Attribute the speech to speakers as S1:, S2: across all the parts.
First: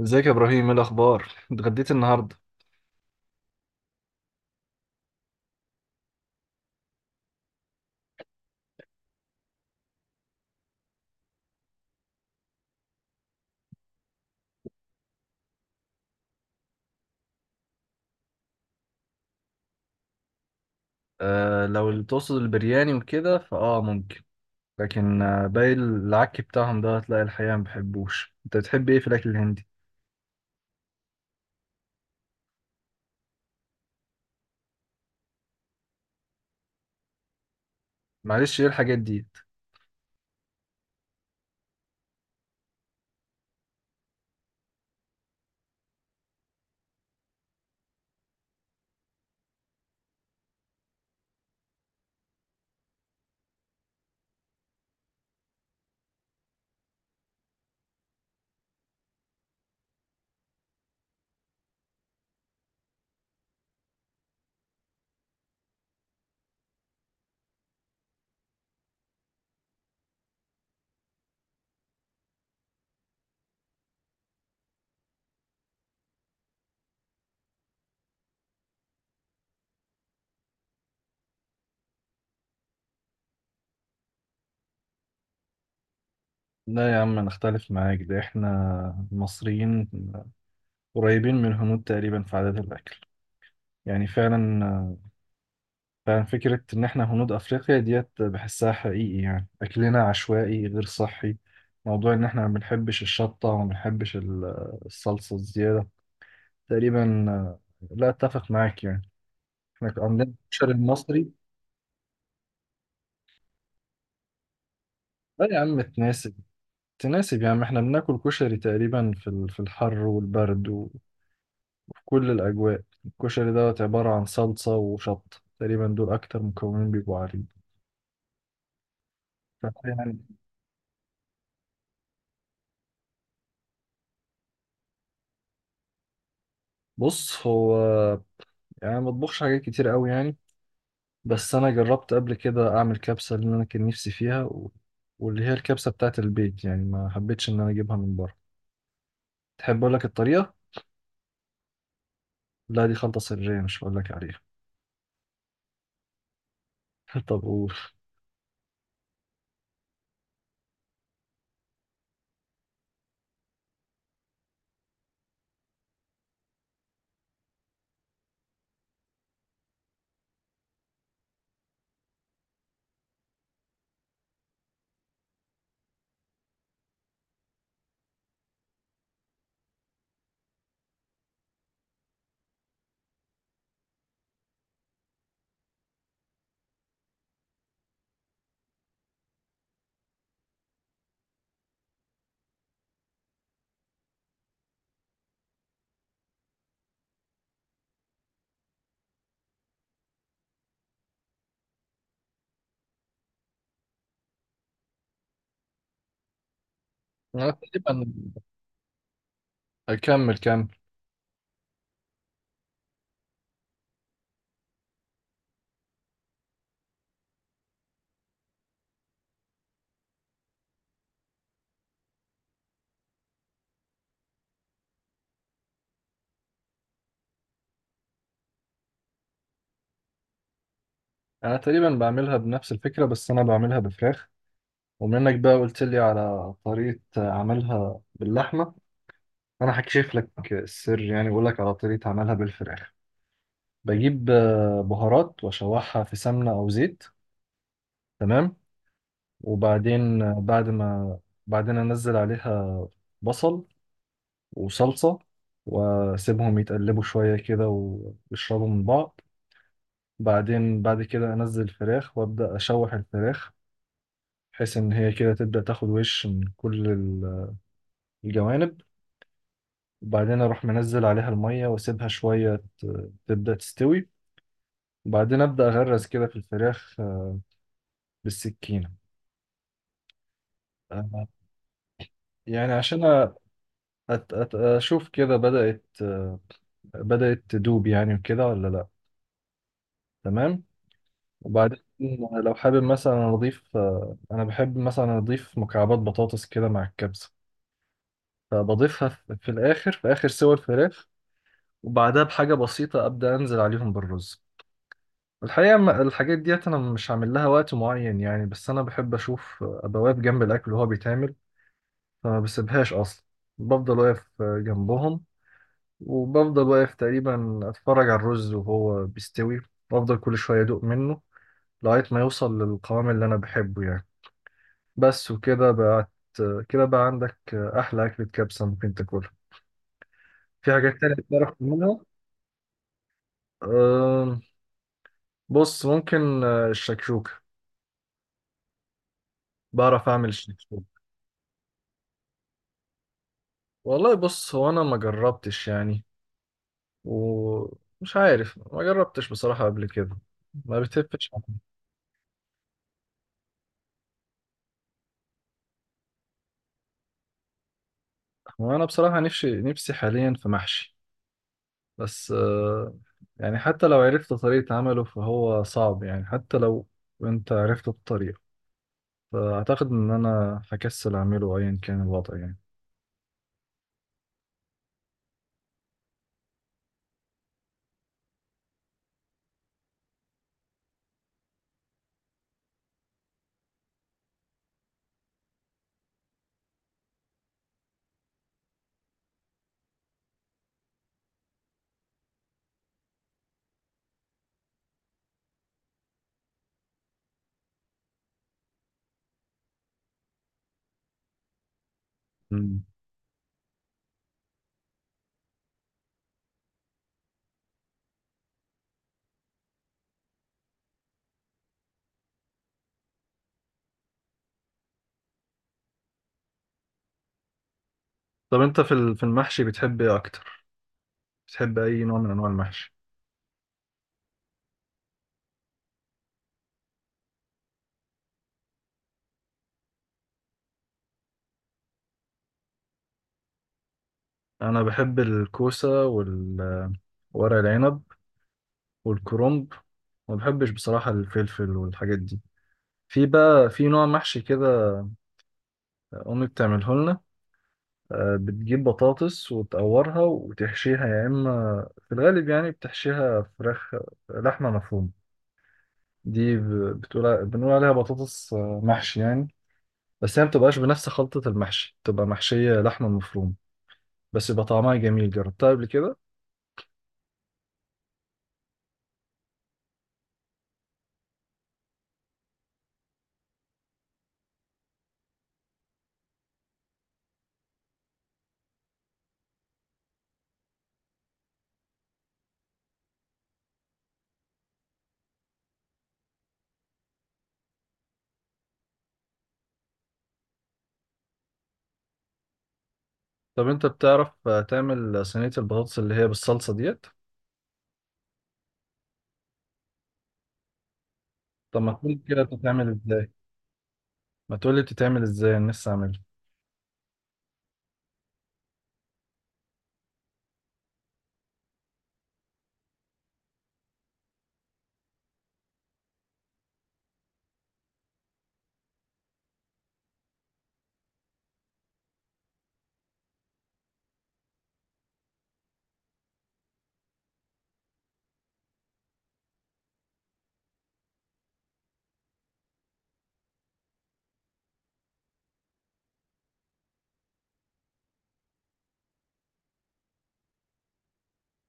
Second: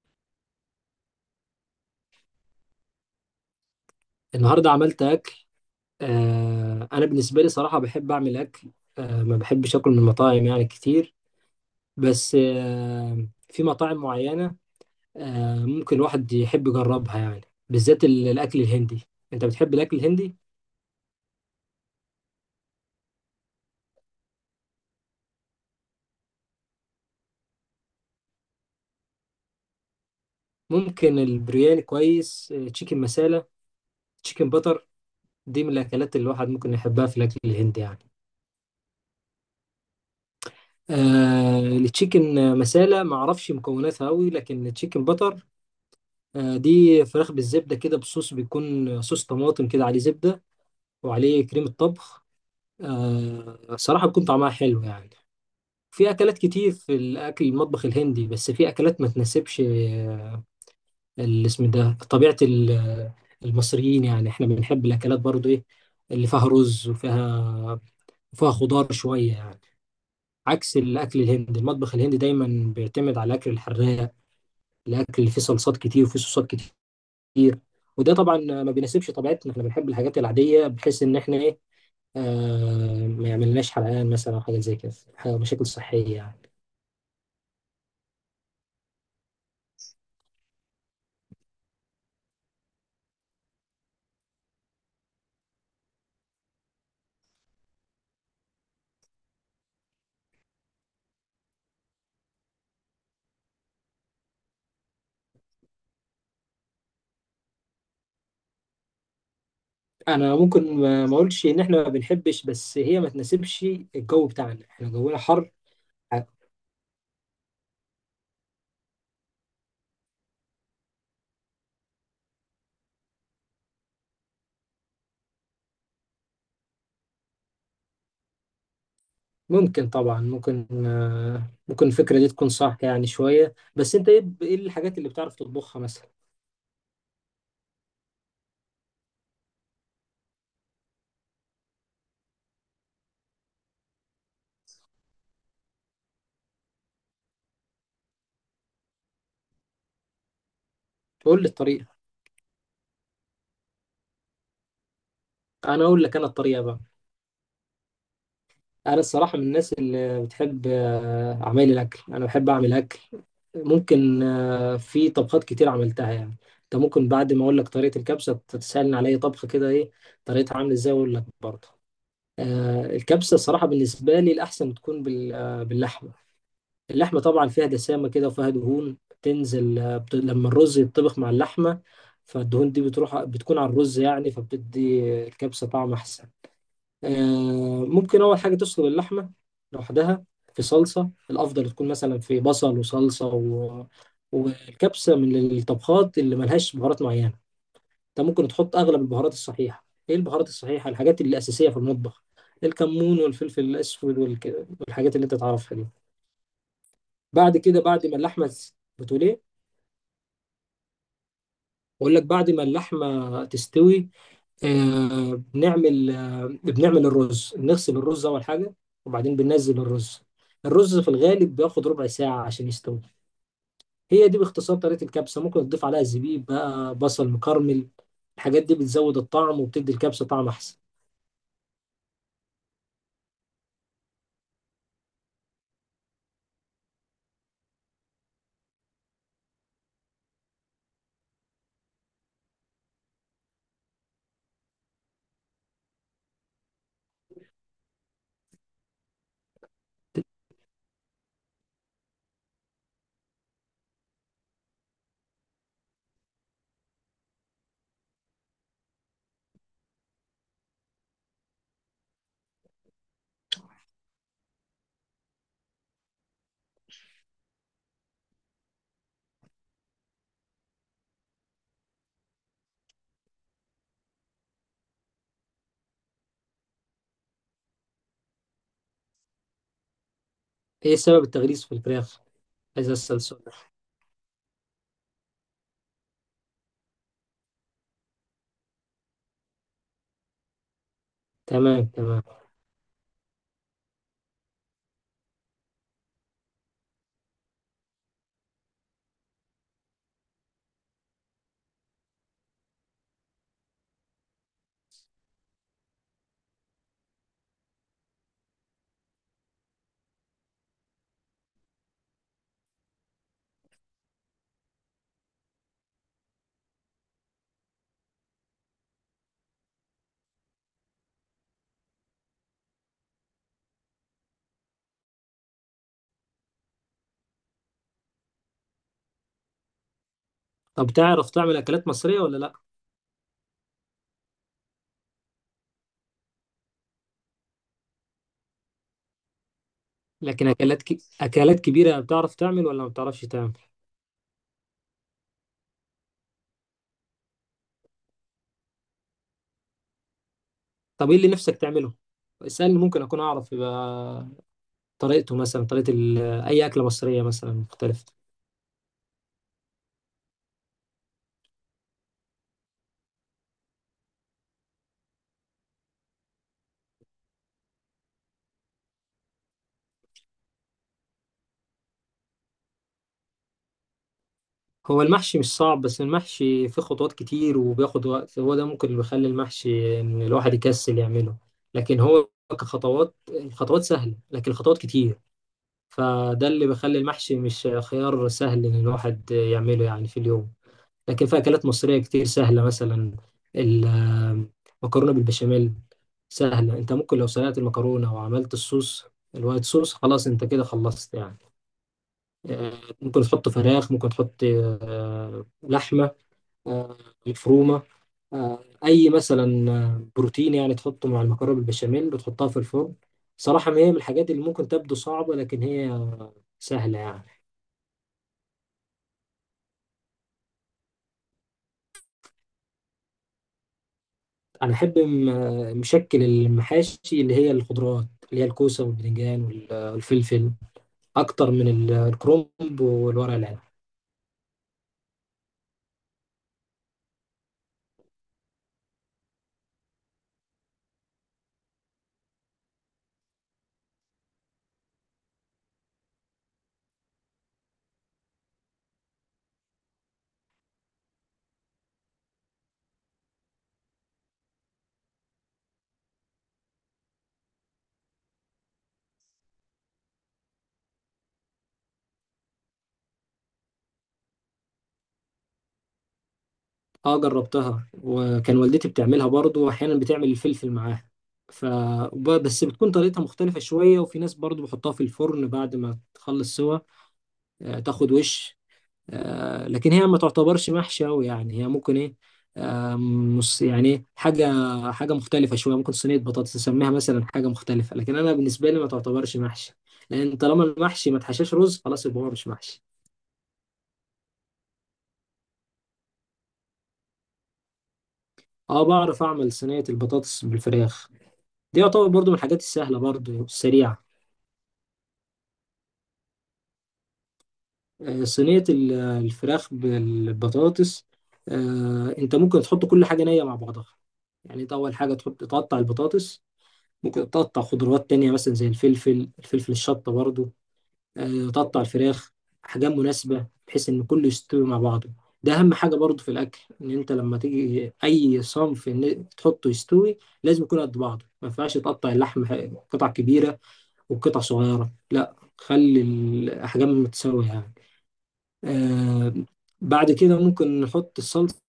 S1: ازيك يا ابراهيم؟ ايه الاخبار؟ اتغديت النهارده؟
S2: النهارده عملت اكل. انا بالنسبه لي صراحه بحب اعمل اكل. ما بحبش اكل من المطاعم يعني كتير، بس في مطاعم معينه، ممكن الواحد يحب يجربها يعني، بالذات الاكل الهندي. انت بتحب الاكل الهندي؟
S1: آه، لو اللي تقصد البرياني وكده ممكن. لكن باقي العك بتاعهم ده هتلاقي الحقيقه ما بحبوش. انت بتحب ايه في الاكل الهندي؟
S2: ممكن البرياني كويس، تشيكن مسالة، تشيكن بتر، دي من الاكلات اللي الواحد ممكن يحبها في الاكل الهندي يعني.
S1: معلش ايه الحاجات دي؟
S2: التشيكن مسالة ما اعرفش مكوناتها قوي، لكن التشيكن بتر، دي فراخ بالزبدة كده بصوص، بيكون صوص طماطم كده عليه زبدة وعليه كريمة طبخ. صراحة بيكون طعمها حلو يعني. في أكلات كتير في الأكل المطبخ الهندي، بس في أكلات ما تناسبش الاسم ده، طبيعة المصريين يعني، إحنا بنحب الأكلات برضو إيه؟ اللي فيها رز وفيها وفيها خضار شوية يعني. عكس الأكل الهندي، المطبخ الهندي دايما بيعتمد على الأكل الحراق، الأكل اللي فيه صلصات كتير وفيه صوصات كتير. وده طبعا ما بيناسبش طبيعتنا، احنا بنحب الحاجات العاديه، بحيث ان احنا ايه، ما يعملناش حرقان مثلا او حاجه زي كده، مشاكل صحيه يعني.
S1: لا يا عم انا اختلف معاك، ده احنا المصريين قريبين من الهنود تقريبا في عادات الاكل. يعني فعلا، فعلا فكره ان احنا هنود افريقيا ديت بحسها حقيقي، يعني اكلنا عشوائي غير صحي. موضوع ان احنا ما بنحبش الشطه وما بنحبش الصلصه الزياده تقريبا، لا اتفق معاك يعني. احنا عندنا
S2: انا
S1: الكشري
S2: ممكن ما
S1: المصري.
S2: اقولش ان احنا ما بنحبش، بس هي ما تناسبش الجو بتاعنا، احنا جونا
S1: لا
S2: حر.
S1: يا عم تناسب، تناسب يا عم. احنا بناكل كشري تقريبا في في الحر والبرد وفي كل الاجواء. الكشري دوت عبارة عن صلصة وشط، تقريبا دول اكتر مكونين بيبقوا عليه.
S2: ممكن
S1: يعني
S2: طبعا ممكن آه، ممكن الفكره دي تكون صح يعني شويه، بس انت ايه، ايه الحاجات اللي بتعرف تطبخها مثلا؟
S1: بص هو، يعني أنا ما بطبخش حاجات كتير قوي يعني. بس انا جربت قبل كده اعمل كبسة اللي انا كان نفسي فيها واللي هي الكبسة بتاعت البيت، يعني ما حبيتش ان انا اجيبها من بره. تحب اقول لك الطريقة؟
S2: قول لي الطريقه.
S1: لا دي خلطة سرية، مش هقول لك عليها.
S2: انا اقول لك انا الطريقه بقى.
S1: طب قول.
S2: انا الصراحه من الناس اللي بتحب اعمال الاكل، انا بحب اعمل اكل. ممكن في طبخات كتير عملتها يعني. انت ممكن بعد ما اقول لك طريقه الكبسه تسالني على اي طبخه كده، ايه طريقتها عامله ازاي، اقول لك برضه. الكبسه الصراحه بالنسبه لي الاحسن تكون باللحمه. اللحمه طبعا فيها دسامه كده وفيها دهون بتنزل، لما الرز يتطبخ مع اللحمه، فالدهون دي بتروح بتكون على الرز يعني، فبتدي الكبسه طعم احسن. ممكن أول حاجة تسلق اللحمة لوحدها في صلصة. الأفضل تكون مثلا في بصل وصلصة والكبسة من الطبخات اللي ملهاش بهارات معينة. أنت ممكن تحط أغلب البهارات الصحيحة. إيه البهارات الصحيحة؟ الحاجات اللي أساسية في المطبخ، الكمون والفلفل الأسود والحاجات اللي أنت تعرفها دي.
S1: انا
S2: بعد كده،
S1: تقريبا،
S2: بعد ما اللحمة. بتقول إيه؟
S1: اكمل كمل.
S2: بقول لك بعد ما اللحمة تستوي، بنعمل الرز. بنغسل الرز أول حاجة، وبعدين بننزل الرز. الرز في الغالب بياخد ¼ ساعة عشان يستوي. هي دي باختصار طريقة الكبسة. ممكن تضيف عليها زبيب بقى، بصل مكرمل، الحاجات دي بتزود الطعم وبتدي الكبسة طعم أحسن.
S1: انا تقريبا بعملها بنفس الفكره، بس انا بعملها بفراخ. ومنك بقى قلت لي على طريقه عملها باللحمه. انا هكشف لك السر يعني، واقول لك على طريقه عملها بالفراخ. بجيب بهارات واشوحها في سمنه او زيت. تمام. وبعدين آه، بعد ما بعدين انزل عليها بصل وصلصه، واسيبهم يتقلبوا شويه كده ويشربوا من بعض. بعدين بعد كده انزل الفراخ وابدا اشوح الفراخ، بحيث ان هي كده تبدا تاخد وش من كل الجوانب. وبعدين اروح منزل عليها الميه واسيبها شويه تبدا تستوي. وبعدين ابدا اغرز كده في الفراخ بالسكينه.
S2: إيه سبب
S1: آه،
S2: التغليس في الفراخ؟
S1: يعني
S2: عايز
S1: عشان
S2: أسأل سؤال.
S1: اشوف كده بدات، بدات تدوب يعني وكده، ولا لا. تمام. وبعدين
S2: تمام تمام.
S1: لو حابب مثلا اضيف، انا بحب مثلا اضيف مكعبات بطاطس كده مع الكبسه، فبضيفها في الآخر، في آخر سوى الفراخ. وبعدها بحاجة بسيطة أبدأ أنزل عليهم بالرز. الحقيقة الحاجات ديت أنا مش عامل لها وقت معين يعني، بس أنا بحب أشوف، أبقى واقف جنب الأكل وهو بيتعمل، فما بسيبهاش أصلا. بفضل واقف جنبهم، وبفضل واقف تقريبا أتفرج على الرز وهو بيستوي، وأفضل كل شوية أدوق منه، لغاية ما يوصل للقوام اللي أنا بحبه يعني. بس وكده بقت، كده بقى عندك أحلى أكلة كبسة ممكن تاكلها. في
S2: طب
S1: حاجات تانية
S2: تعرف
S1: تعرف
S2: تعمل أكلات
S1: تعملها؟
S2: مصرية ولا لأ؟
S1: أم، بص ممكن الشكشوكة، بعرف أعمل
S2: لكن
S1: الشكشوكة.
S2: أكلات أكلات كبيرة بتعرف تعمل ولا ما بتعرفش تعمل؟
S1: والله بص هو أنا ما جربتش يعني، ومش عارف، ما جربتش بصراحة قبل كده. ما
S2: طب إيه اللي
S1: بتفتش.
S2: نفسك تعمله؟ اسألني، ممكن أكون أعرف، يبقى طريقته مثلا، طريقة أي أكلة مصرية مثلا مختلفة.
S1: هو أنا بصراحة نفسي نفسي حاليا في محشي، بس يعني حتى لو عرفت طريقة عمله فهو صعب، يعني حتى لو أنت عرفت الطريقة، فأعتقد إن أنا هكسل أعمله أيا كان الوضع يعني.
S2: هو المحشي مش صعب، بس المحشي فيه خطوات كتير وبياخد وقت، هو ده ممكن اللي بيخلي المحشي إن الواحد يكسل يعمله. لكن هو كخطوات، الخطوات سهلة، لكن الخطوات كتير، فده اللي بيخلي المحشي مش خيار سهل إن الواحد يعمله يعني في اليوم. لكن في أكلات مصرية كتير سهلة، مثلا المكرونة بالبشاميل سهلة. أنت ممكن لو سلقت المكرونة وعملت الصوص، الوايت صوص، خلاص أنت كده خلصت يعني. آه،
S1: مم.
S2: ممكن تحط فراخ، ممكن تحط لحمة، آه، مفرومة، آه، أي مثلا بروتين يعني تحطه مع المكرونة بالبشاميل وتحطها في الفرن. صراحة ما هي من الحاجات اللي ممكن تبدو صعبة، لكن هي سهلة يعني.
S1: طب أنت في في المحشي بتحب إيه أكتر؟ بتحب أي نوع من أنواع المحشي؟
S2: أنا أحب مشكل المحاشي اللي هي الخضروات، اللي هي الكوسة والباذنجان والفلفل، أكتر من الكرنب والورق العنب.
S1: انا بحب الكوسه والورق العنب والكرنب، ما بحبش بصراحه الفلفل والحاجات دي. في بقى في نوع محشي كده، امي بتعمله لنا. بتجيب بطاطس وتقورها وتحشيها، يا اما في الغالب يعني بتحشيها فراخ، لحمه مفرومه. دي ب- بتقول بنقول عليها بطاطس محشي يعني. بس هي ما بتبقاش بنفس خلطه المحشي، بتبقى محشيه لحمه مفرومه، بس يبقى طعمها جميل جربتها قبل كده.
S2: اه، جربتها، وكان والدتي بتعملها برضو، واحيانا بتعمل الفلفل معاها. ف بس بتكون طريقتها مختلفة شوية. وفي ناس برضو بحطها في الفرن بعد ما تخلص سوا، تاخد وش. لكن هي ما تعتبرش محشي أوي يعني، هي ممكن ايه، آه، مص يعني إيه، حاجة، حاجة مختلفة شوية. ممكن صينية بطاطس نسميها مثلا، حاجة مختلفة. لكن أنا بالنسبة لي ما تعتبرش محشي، لأن طالما المحشي ما تحشاش رز خلاص يبقى هو مش محشي.
S1: طب انت بتعرف تعمل صينية البطاطس اللي هي بالصلصة ديت؟
S2: اه، بعرف أعمل صينية البطاطس بالفراخ. دي
S1: طب ما
S2: يعتبر
S1: تقول
S2: برضو من
S1: كده
S2: الحاجات
S1: بتتعمل
S2: السهلة
S1: ازاي؟
S2: برضو السريعة.
S1: ما تقول لي بتتعمل ازاي، انا لسه اعملها.
S2: صينية الفراخ بالبطاطس، انت ممكن تحط كل حاجة نية مع بعضها. يعني انت اول حاجة تحط تقطع البطاطس، ممكن تقطع خضروات تانية مثلا زي الفلفل الشطة برضو. تقطع الفراخ احجام مناسبة بحيث ان كله يستوي مع بعضه. ده اهم حاجة برضو في الاكل، ان انت لما تيجي اي صنف ان تحطه يستوي لازم يكون قد بعضه، ما ينفعش تقطع اللحم قطع كبيرة وقطع صغيرة، لا خلي الأحجام متساوية يعني. آه بعد كده ممكن نحط الصلصة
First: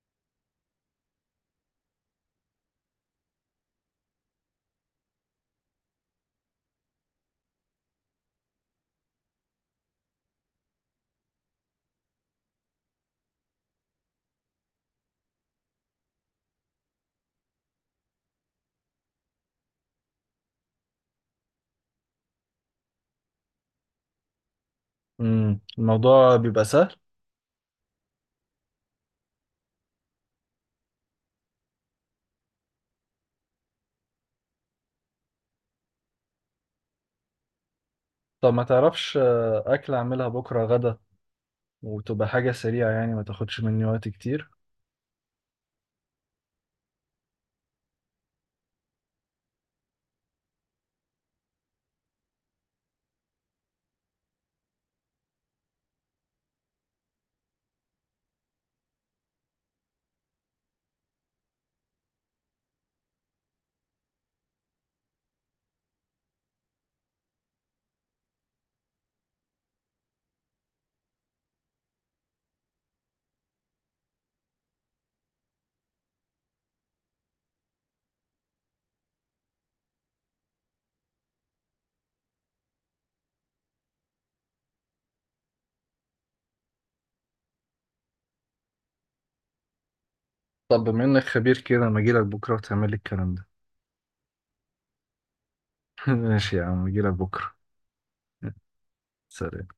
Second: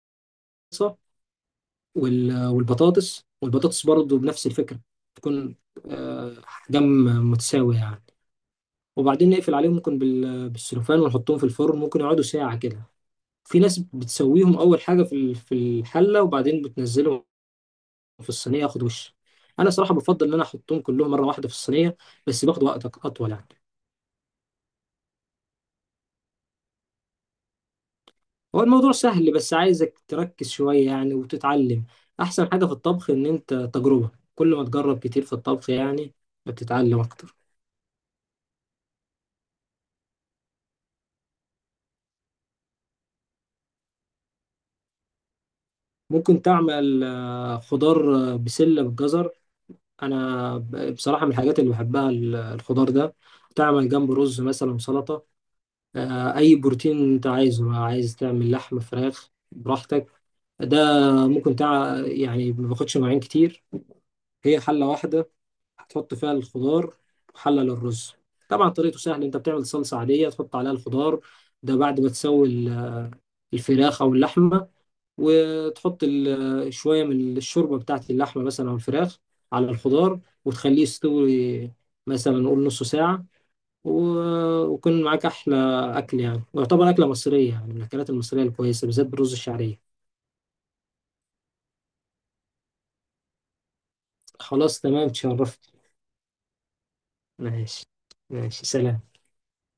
S2: والبطاطس. والبطاطس برضو بنفس الفكرة، تكون أحجام متساوية يعني. وبعدين نقفل عليهم ممكن بالسلوفان ونحطهم في الفرن، ممكن يقعدوا ساعة كده. في ناس بتسويهم أول حاجة في في الحلة، وبعدين بتنزلهم في الصينية ياخد وش. أنا صراحة بفضل إن أنا أحطهم كلهم مرة واحدة في الصينية، بس باخد وقت أطول يعني.
S1: الموضوع بيبقى سهل.
S2: هو الموضوع سهل، بس عايزك تركز شوية يعني وتتعلم. أحسن حاجة في الطبخ إن أنت تجربة، كل ما تجرب كتير في الطبخ يعني بتتعلم أكتر.
S1: طب ما تعرفش اكل اعملها بكرة غدا، وتبقى حاجة سريعة يعني ما تاخدش مني وقت كتير.
S2: ممكن تعمل خضار، بسلة بالجزر. أنا بصراحة من الحاجات اللي بحبها الخضار ده، تعمل جنب رز مثلا، سلطة، أي بروتين أنت عايزه، عايز تعمل لحم فراخ براحتك. ده ممكن يعني ما باخدش مواعين كتير، هي حلة واحدة هتحط فيها الخضار وحلل الرز. طبعا طريقته سهلة، انت بتعمل صلصة عادية تحط عليها الخضار ده بعد ما تسوي الفراخ او اللحمة، وتحط شوية من الشوربة بتاعت اللحمة مثلا او الفراخ على الخضار وتخليه يستوي، مثلا نقول نص ساعة. ويكون معاك أحلى أكل يعني، ويعتبر أكلة مصرية يعني، من الأكلات المصرية الكويسة بالذات بالرز الشعرية.
S1: طب بما انك خبير كده، ما اجيلك بكرة وتعمل لي الكلام ده.
S2: خلاص تمام، تشرفت.
S1: ماشي يا عم، اجيلك بكرة.
S2: ماشي. ماشي، سلام.
S1: سلام.